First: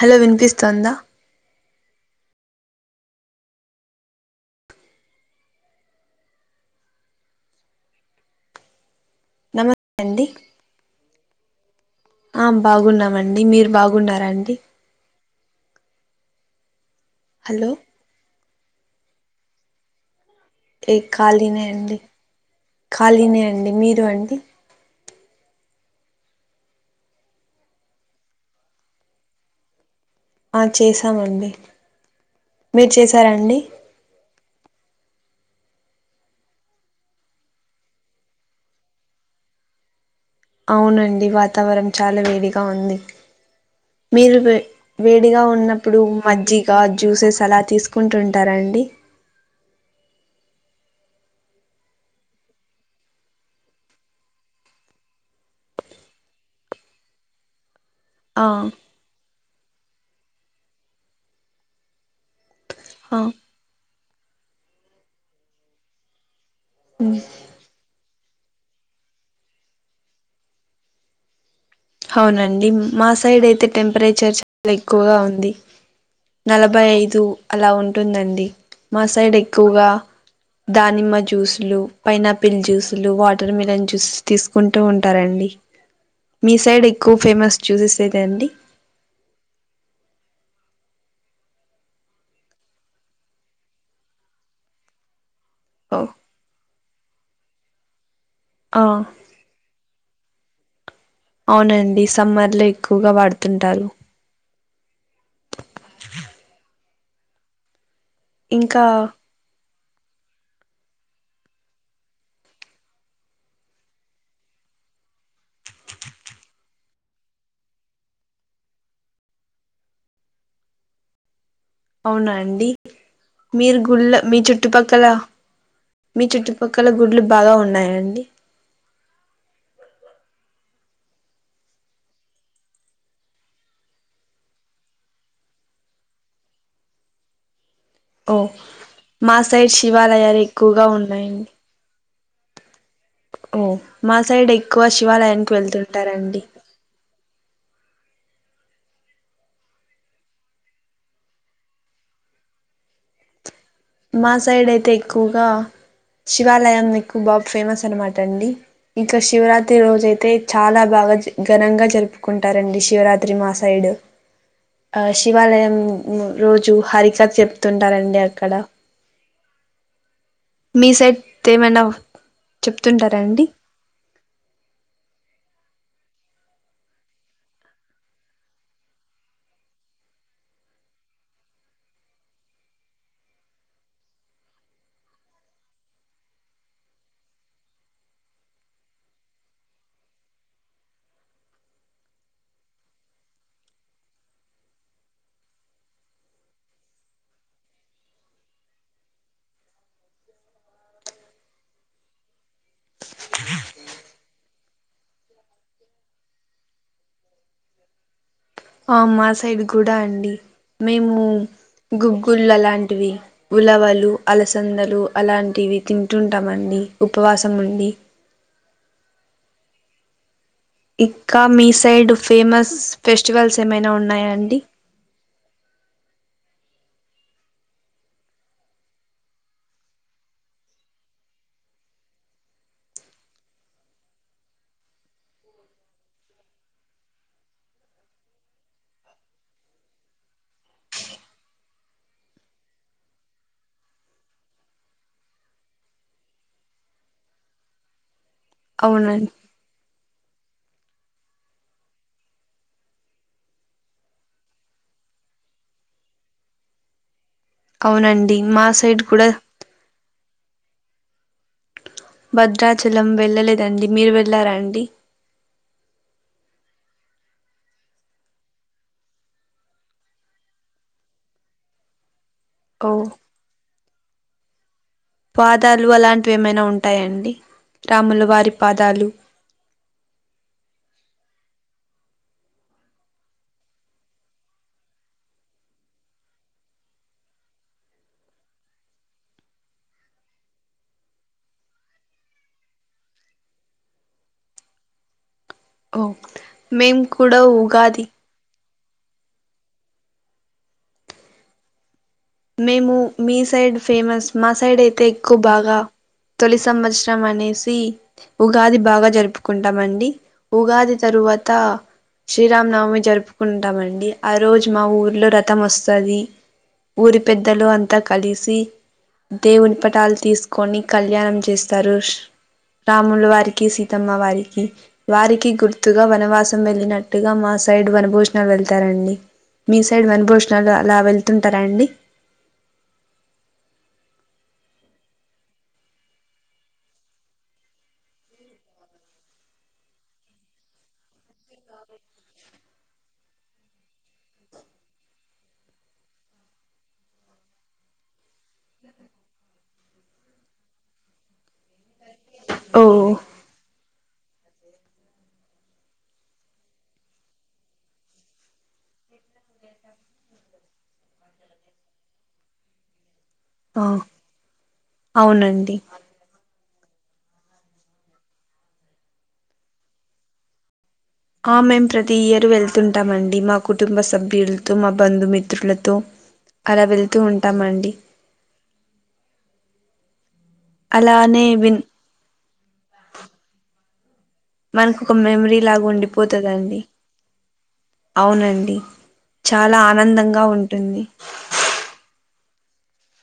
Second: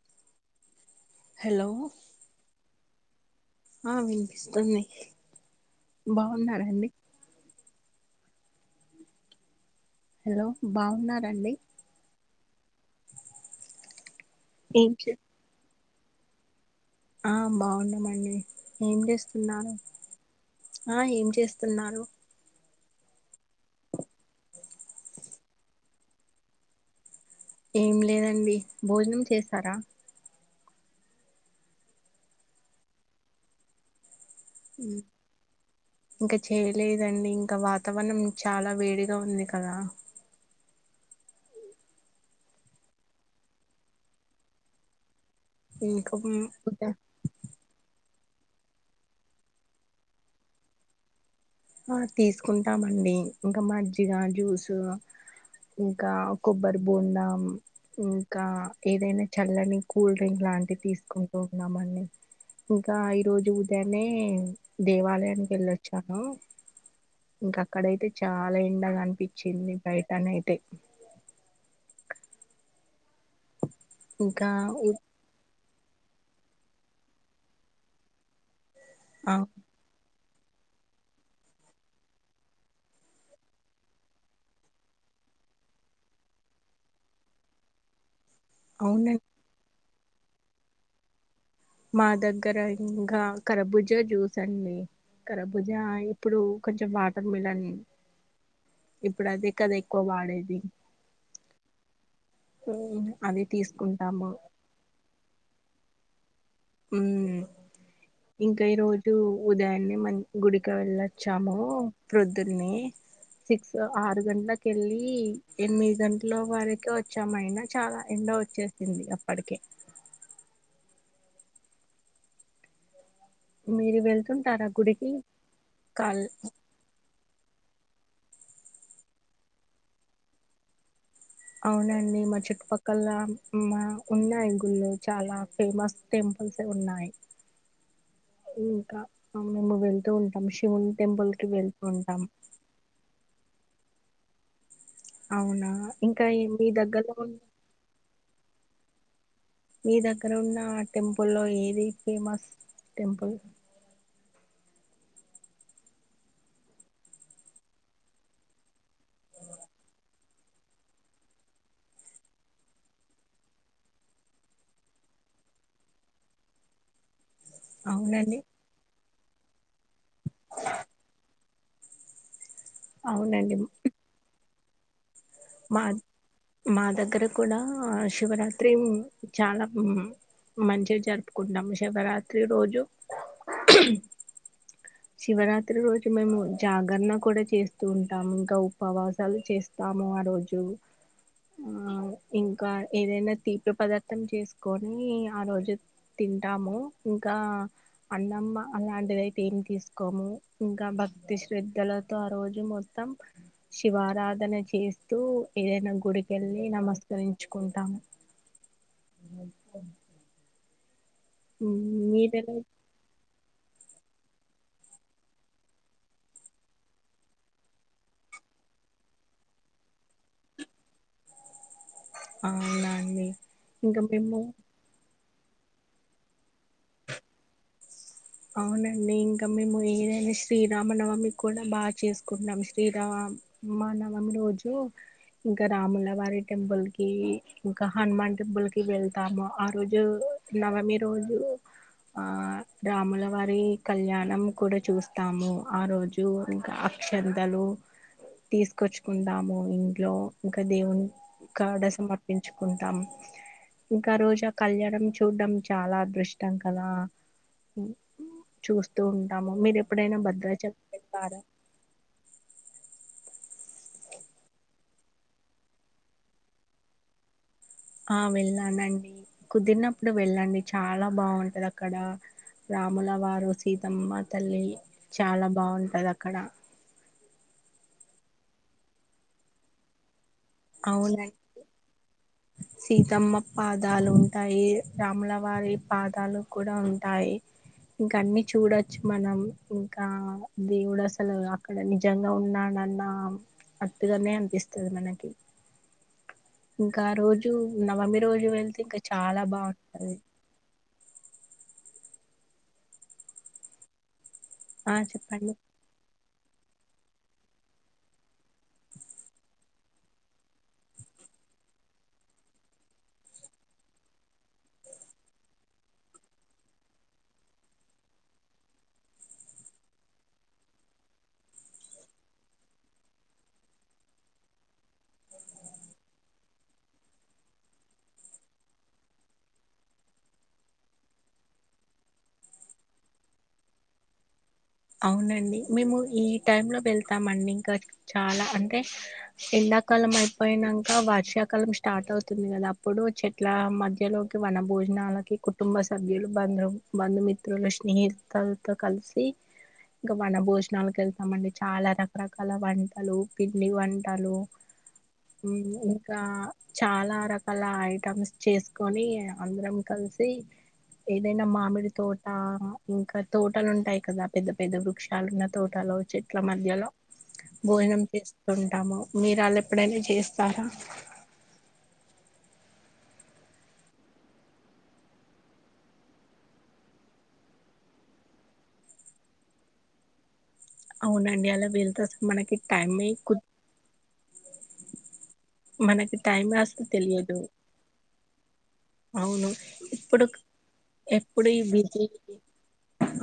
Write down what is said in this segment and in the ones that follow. Hello వినిపిస్తుందా hello ఆ వినిపిస్తున్నయి బావున్నారండి నమ హలో బాగున్నారండి ఆ బాగున్నామండి మీరు బాగున్నారండి ఏం చే ఆ హలో బాగున్నామండి ఏం చేస్తున్నారు ఏ ఆ ఏం ఖాళీనే అండి చేస్తున్నారు ఖాళీనే అండి మీరు అండి ఏం లేదండి భోజనం చేసారా ఆ చేసామండి మీరు చేశారా అండి ఉ ఇంకా చేయలేదండి ఇంకా వాతావరణం చాలా వేడిగా ఉంది కదా అవునండి వాతావరణం చాలా వేడిగా ఉంది మీరు వేడిగా ఉన్నప్పుడు మజ్జిగా ఇంకా జ్యూసెస్ అలా తీసుకుంటుంటారా అండి ఆ తీసుకుంటామండి ఇంకా మజ్జిగ జ్యూసు ఇంకా కొబ్బరి బోండా ఇంకా ఆ ఏదైనా చల్లని కూల్ డ్రింక్ లాంటివి తీసుకుంటూ ఉన్నామండి ఇంకా ఆ ఈరోజు ఉదయాన్నే దేవాలయానికి వెళ్ళొచ్చాను మ్ ఇంక అక్కడైతే చాలా ఎండగా అనిపించింది బయటనయితే అవునండి మా సైడ్ అయితే టెంపరేచర్ ఇంకా చాలా ఉ ఎక్కువగా ఉంది నలభై ఐదు అలా ఉంటుందండి మా ఆ సైడ్ ఎక్కువగా దానిమ్మ జ్యూసులు పైనాపిల్ జ్యూసులు వాటర్ మిలన్ జ్యూస్ తీసుకుంటూ ఉంటారండి మీ సైడ్ ఎక్కువ ఫేమస్ జ్యూసెస్ అయితే అండి అవునం మా దగ్గర ఇంకా కరబుజ జ్యూస్ అండి కరభుజ ఓ ఇప్పుడు కొంచెం వాటర్మిలనే ఆ ఇప్పుడు అదే కదా ఎక్కువ వాడేది అవునండి సమ్మర్ లో ఎక్కువగా వాడుతుంటారు తమ్ముడ్ ఉమ్ ఇంకా ఈరోజు ఉదయాన్నే మం గుడికి వెళ్ళొచ్చాము మరపొద్దున్నే సిక్స్ ఆరు గంటలకెళ్ళి ఎనిమిది గంటల వరక వచ్చాం అయినా చాలా ఎండవొచ్చ చ్చేసింది అప్పటికే అవునా అండి మీరు గుళ్ళ మీ వెళ్తుంటారా చుట్టుపక్కల గుడికి కాల్ మీ చుట్టు ఒకళ గుడ్లు బాగా ఉన్నాయండి అవునండి మా చుట్టుపక్కల మ ఉన్నాయి గుళ్ళు చాలా ఫేమస్ టెంపుల్స్ ఉన్నాయి ఓ ఇంకా మా సైడ్ మేము వెళ్తూ శివాలయాలు ఉంటాం ఎక్కువగా శివుని టెంపుల్ కి ఉన్నాయండి వెళ్తూ ఉంటాం ఓ మా సైడ్ ఎక్కువ శివాలయానికి అవునా ఇంకా వెళ్తుంటారండి ఏ- మీ దగ్గరలో ఉ మీ దగ్గర ఉన్న టెంపుల్లో ఏది ఫేమస్ టెంపుల్? మా సైడ్ అయితే ఎక్కువగా శివాలయం ఎక్కువ బాఫేమస్ అనమాట అండి. ఇంకా శివరాత్రి రోజైతే చాలా బాగా జ ఘనంగా జరుపుకుంటారండి శివరాత్రి మాసైడు. ఆ శివాలయం రోజు హరికథ చెప్తుంటారండి అవునండి అక్కడ. మీ సైడ్ తేమన్నా చెప్తుంటారాండి. అవునండి మా మా దగ్గర కూడా శివరాత్రి చాలా మంచిగా జరుపుకుంటాము శివరాత్రి రోజు శివరాత్రి రోజు మేము జాగరణ కూడా చేస్తూ ఉంటాము ఇంకా ఉపవాసాలు చేస్తాము ఆ రోజు ఆ ఇంకా ఏదైనా తీపి పదార్థం చేసుకొని ఆ రోజు తింటాము ఇంకా అన్నమ్మ అలాంటిదయితే ఏమి తీసుకోము ఇంకా భక్తి శ్రద్ధలతో ఆ రోజు మొ శివారాధన చే స్తూ ఏదైనా గుడికెళ్ళి నమస్కరించుకుంటాము. ఆ మా సైడ్ కూడా అండి మేము గు మీరెలా గుళ్ళలాంటివి. ఉలవలు, అలసందలు అలాంటివి తింటుంటామండి ఉపవాసం ఉండి. ఇక్కా మీ సైడ్ ఫేమస్ అవునా అండి ఫెస్టివల్స్ ఏమైనా ఇంకా ఉన్నయా మేము అండి. అవునండి ఇంకా మేము ఏదైనా శ్రీరామనవమి కూడా బాచేసుకుంటం శ్రీరా మనవమి రోజు ఇంకా రాములవారి టెంపుల్కి ఇంకా హనుమాన్ టెంపుల్కి వెళ్తాము, ఆ రోజు నవమి రోజు ఆ రాముల వారి కళ్యాణం కూడా చూస్తాము. ఆ రోజు ఇంకా అక్షంతలు అవునండి తీసుకొచ్చుకుందాము ఇం ట్లో ఇంకా దేవుని కాడ సమర్పించుకుంటాం. ఇంకా ఆ రోజు ఆ కల్యాణం చూడ్డం చాలా అదృష్టం కదా. అవునండి మా సైడ్ చూస్తూ కూడా ఉంటాము. మీరు ఎప్పుడైనా భద్రాచల్ వెళ్ళారా? భద్రాచలం వెళ్ళలేదండి. మీరు వెళ్ళారా అండి? ఆ వెళ్ళానండి కుదిరినప్పుడు వెళ్ళండి చాలా బావుంటది అక్కడ. ఓ రాముల వారు సీతమ్మ తల్లి చాలా పాదాలు బాగుంటది అలాంటివి అక్కడ ఏమైనా ఉంటాయండి రాముల వారి పాదాలు. అవునం సీతమ్మ పాదాలు ఉంటాయి, రాములవారి పాదాలు కూడా ఉంటాయి. ఇంకా అన్ని చూడొచ్చు మనం ఇంకా దేవుడు అసలు అక్కడ ని నిజంగా ఉన్నాడన్నా అట్టుగనే అనిపిస్తది మనకి. ఓ మేం ఇంకా ఆ కూడా రోజు ఉగాది నవమి రోజు వెళ్తే ఇంకా చాలా బావుంటది. మేము మీ సైడ్ ఫేమస్ మా సైడ్ ఆ అయితే ఎక్కువ చెప్పండి బాగా తొలి సంవత్సరం అనేసి ఉగాది బాగా జరుపుకుం టంమండి ఉగాది తరువాత శ్రీరామనవమి జరుపుకుంటామండి, ఆ రోజు మా ఊరిలో రథం వస్తది. ఊరి పెద్దలు అంతా కలిసి దేవుని పటాలు తీసుకొని కళ్యాణం చేస్తారు ష్ రాములు వారికి సీతమ్మ వారికి వారికి గుర్తుగా వనవాస్ సం వెళ్ళినట్టుగా మా సైడ్ వనభోజనాలు వెళ్తారండి మీ సైడ్ వనభోజనాలు అలా వెళ్తుంటారా అండి అవునండి మేము ఈ టైం లో వెళ్తామండి ఇంకా చాలా అంటే ఎండాకాలం అయిపోయినంక వర్షాకాలం స్టార్ట్ అవుతుంది కదా అప్పుడు చె ట్లా మధ్యలోకి వన భోజనాలకి కుటుంబ సభ్యులు బంధు బంధుమి తు స్నేహికల్తో కలిసి ఇంకా వన భోజనాలకు వెళ్తామండి చాలా రకరకాల ఓ వంటలు పిండి వంటలు హ్మ్ ఇంకా చాలా రకాల ఐటమ్స్ చేసుకొని అందరం కలిసి ఏదైనా మామిడి తోట ఇంకా ఆ తోటలుంటాయి కదా పెద్ద పెద్ద వృక్షాలున్న అవునండి తోటలు చెట్ ఇట్ల మధ్యలో భోజనం చేస్తుంటాము మీరు అలా ఎప్పుడైనా చేస్తారా ఆ మేము ప్రతి ఇయర్ వెళ్తుంటామండి మా కుటుంబ సభ్యులతో మా బంధుమిత్రులతో అలా వెళ్తు ఉంటామండి అలానే అవునండి అలా విన్ వెళ్తే అసలు మనకి టైమే కు మనకు ఒక మెమరీ లాగా మనకి టైం ఉండిపోతదండి అసలు తెలియదు అవునండి అవును చాలా ఇప్పుడు ఆనందంగా ఉంటుంది ఎప్పుడు ఈ బిజీ బిజీ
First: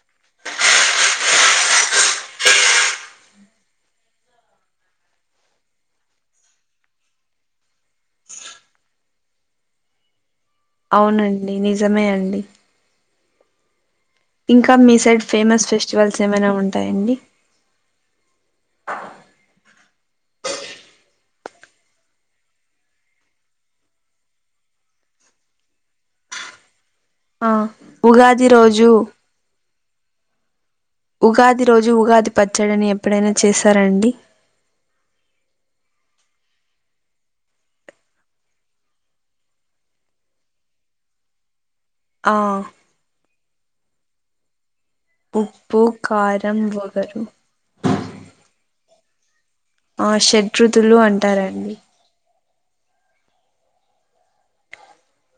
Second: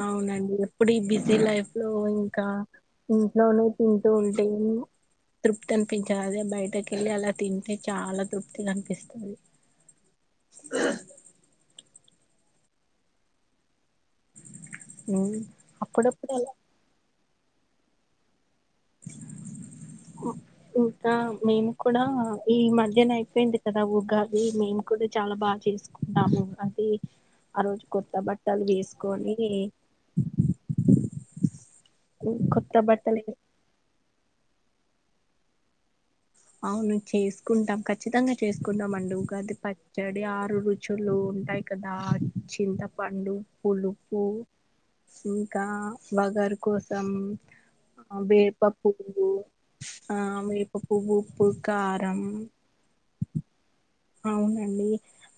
అవునండి ఏప్పుడు ఈ బిజీ లైఫ్ లో ఇంకా ఇంట్లోనే తింటూ ఉంటేను తృప్తి అనిపించదు అదే బయటకెళ్ళి అలా తింటే చాలా తృప్తిగా అనిపిస్తుంది అవునండి నిజమే అండి ఇంకా మీ సైడ్ ఉమ్, ఫేమస్ ఫెస్టివల్స్ అప్పుడప్పుడు అలా ఏమైనా ఉంటాయండి ఓ ఇంకా మేము కూడా ఈ మధ్యన అయిపోయింది కదా ఉగాది మేము కూడా చాలా బాగా చేస్ కున్నాము అది ఆ రోజు కొత్త ఉగాది బట్టలు రోజు వేసుకొని ఉగాది రోజు ఉగాది కొత్త పచ్చడిని బట్టలు ఎప్పుడైనా చేశారా అండి అవును చేసుకుంటాం ఖచ్చితంగా చేసుకుంటాం అండి ఉగాది పచ్చడి ఆరు రుచులు ఉంటాయ్ కదా ఆ చింతపండు పులుపు ఇంకా ఉప్పు వగరు కారం కోసం వగరు వేప పువ్వు ఆ వేప షడ్రుతులు పువ్వు ఉప్పు అంటారండి కారం అవునండి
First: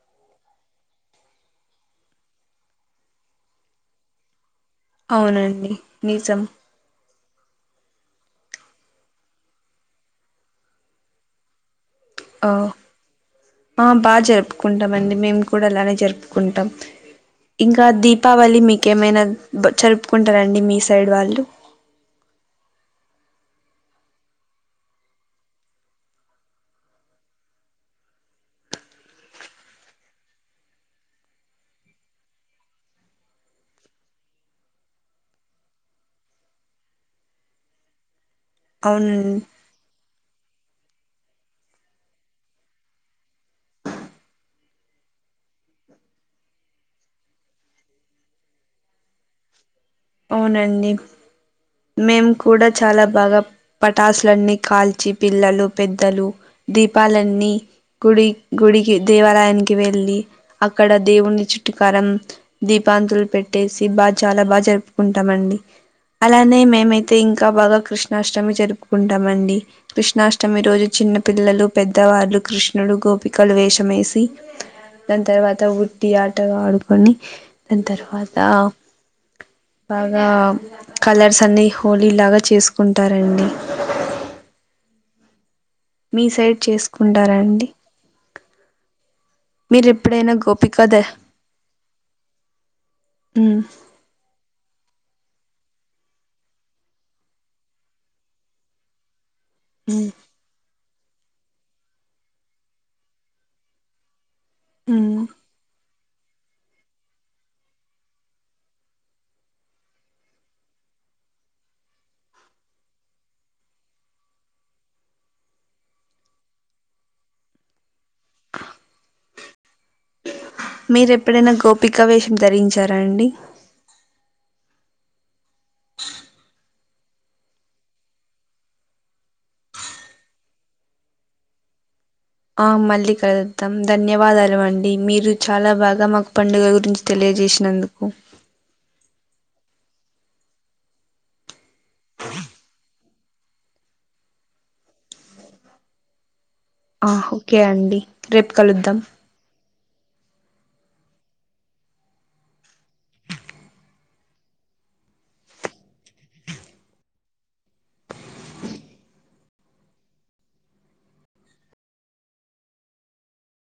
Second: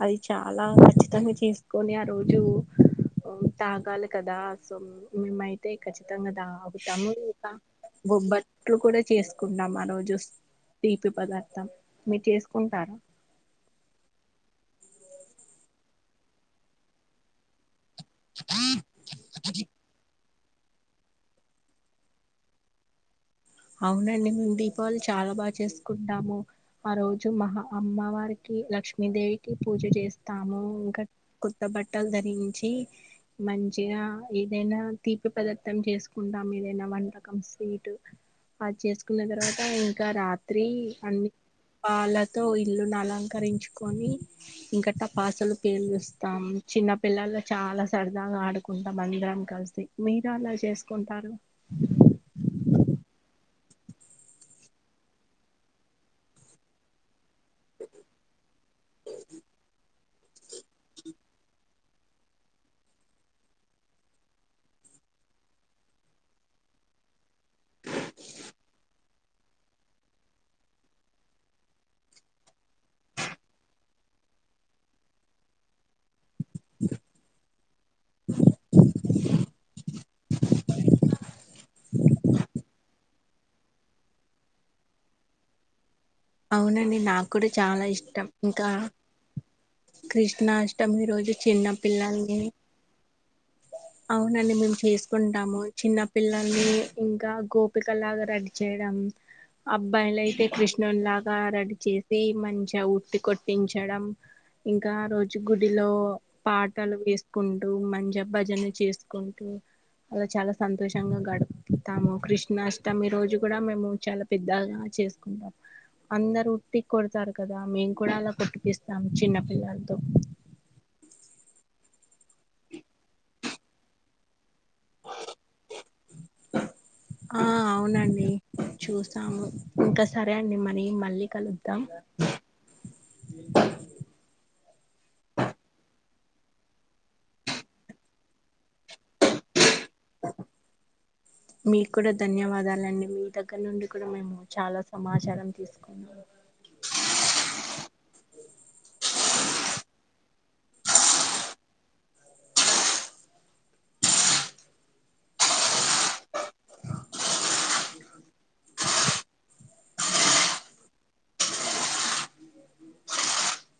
అది చాలా కచ్చితంగా చేసుకొని ఆ రోజు తాగాలి కదా సో మేమయితే అవునండి ఖచ్చితంగా నిజం తాహమ్ ఇ తము ఇగా బొబ్బట్లు కూడా చేసుకున్నాం ఆ రోజు తీపి పదార్థం మీరు ఆ చేసుకుంటారా ఆ బా జరుపుకుంటాం అండి మేము కూడా అలానే జరుపుకుంటాం ఇంకా దీపావళి మీకేమైనా జరుపుకుంటారండి మీ సైడ్ వాళ్ళు అవునండి మేము దీపావళి చాలా బా చేసుకుంటాము ఆ రోజు మహా అమ్మవారికి లక్ష్మీదేవికి పూజ చేస్తాము ఇంకా కొత్త బట్టలు ధరించి మంచిగా ఏదైనా తీపి పదార్థం చేసుకుంటాం ఏదైనా వంటకం స్వీటు అద్ అవును చేసుకున్న తర్వాత ఇంకా రాత్రి అన్ని పాల్లతో ఇల్లును అలంకరించుకొని ఇంక టపాసులు పేలుస్తాం చిన్న పిల్లల చాలా సరదాగా ఆడుకుంటాం అందరం కల్సి మీరల అవునండి జేస్కొంటారు మేం కూడా చాలా బాగ పటాసులన్నీ కాల్చి పిల్లలు పెద్దలు దీపాలన్ న్ని గుడి గుడికి దేవాలయానికి వెళ్ళి అక్కడ దేవున్ని చు ట్టికరం దీపాంతుల్ పెట్టేసి బా చాలా బాగ్ జరుపుకుంటమండి అలానే మేమైతే ఇంకా బాగా కృష్ణాష్టమి జరుపుకుంటామండి కృష్ణాష్టమి రోజు చిన్న పిల్లలు పెద్దవాళ్ళు కృష్ణుడు గోపికలు వేషమేసి దాన్ తర్వాత ఉట్టి ఆటగా ఆడుకొని దాన్ తర్వాతా బాగా కలర్సన్నీ హోలీ లాగా చేస్కుంటారండి మీ సైడ్ అవునండి నా చేసుకుంటారా క్కూడ అండి చాలా ఇష్టం ఇంకా మీరు ఎప్పుడైనా గోపిక ద క్రిష్ణాష్టమి రోజు చిన్న పిల్లల్ని ఉ అవునండి మేము చేస్కుంటాము చిన్న పిల్లల్ని ఇంకా గోపిక లాగ రడి చేడం అబ్బాయ్ లైతే క్రిష్ణున్ లాగా రడీ చేసి మంచిగా ఉట్టి కొట్టించడం ఇంకా ఆ మ్మ్ రోజు గుడిలో పాటలు ఏస్కుంటూ మంచిగ భజన చేస్కుంటూ అలా చాలా సంతోషంగా గడుప్తాము క్రిష్ణాష్టమి రోజు గుడా మేము చాల పెద్దగా చేస్కుంటాం అందరు ఉట్టి కొడతారు కదా మేమ్ కుడా అలా కొట్టిపిస్తాము చిన్న పిల్లల్తో మీరు ఎప్పుడైనా గోపికా వేషం ధరించార అండి ఆ అవునండి చూస్తాము ఇంక సరే అండి మరి మళ్ళీ కలుద్దాం ఆ మళ్ళీ కలుద్దాం ధన్యవాదాలువండి మీరు చాలా బాగా మాకు పండుగ గురిం తెలియజేష్నందుకు మీక్కుడ క ధన్యవాదాలండి మీ దగ్ గ్గర్నుండి కుడ మేము చాలా సమాచారం తీస్కున్నాము ఆ ఒహ్ కే అండి రేప్ కలుద్దాం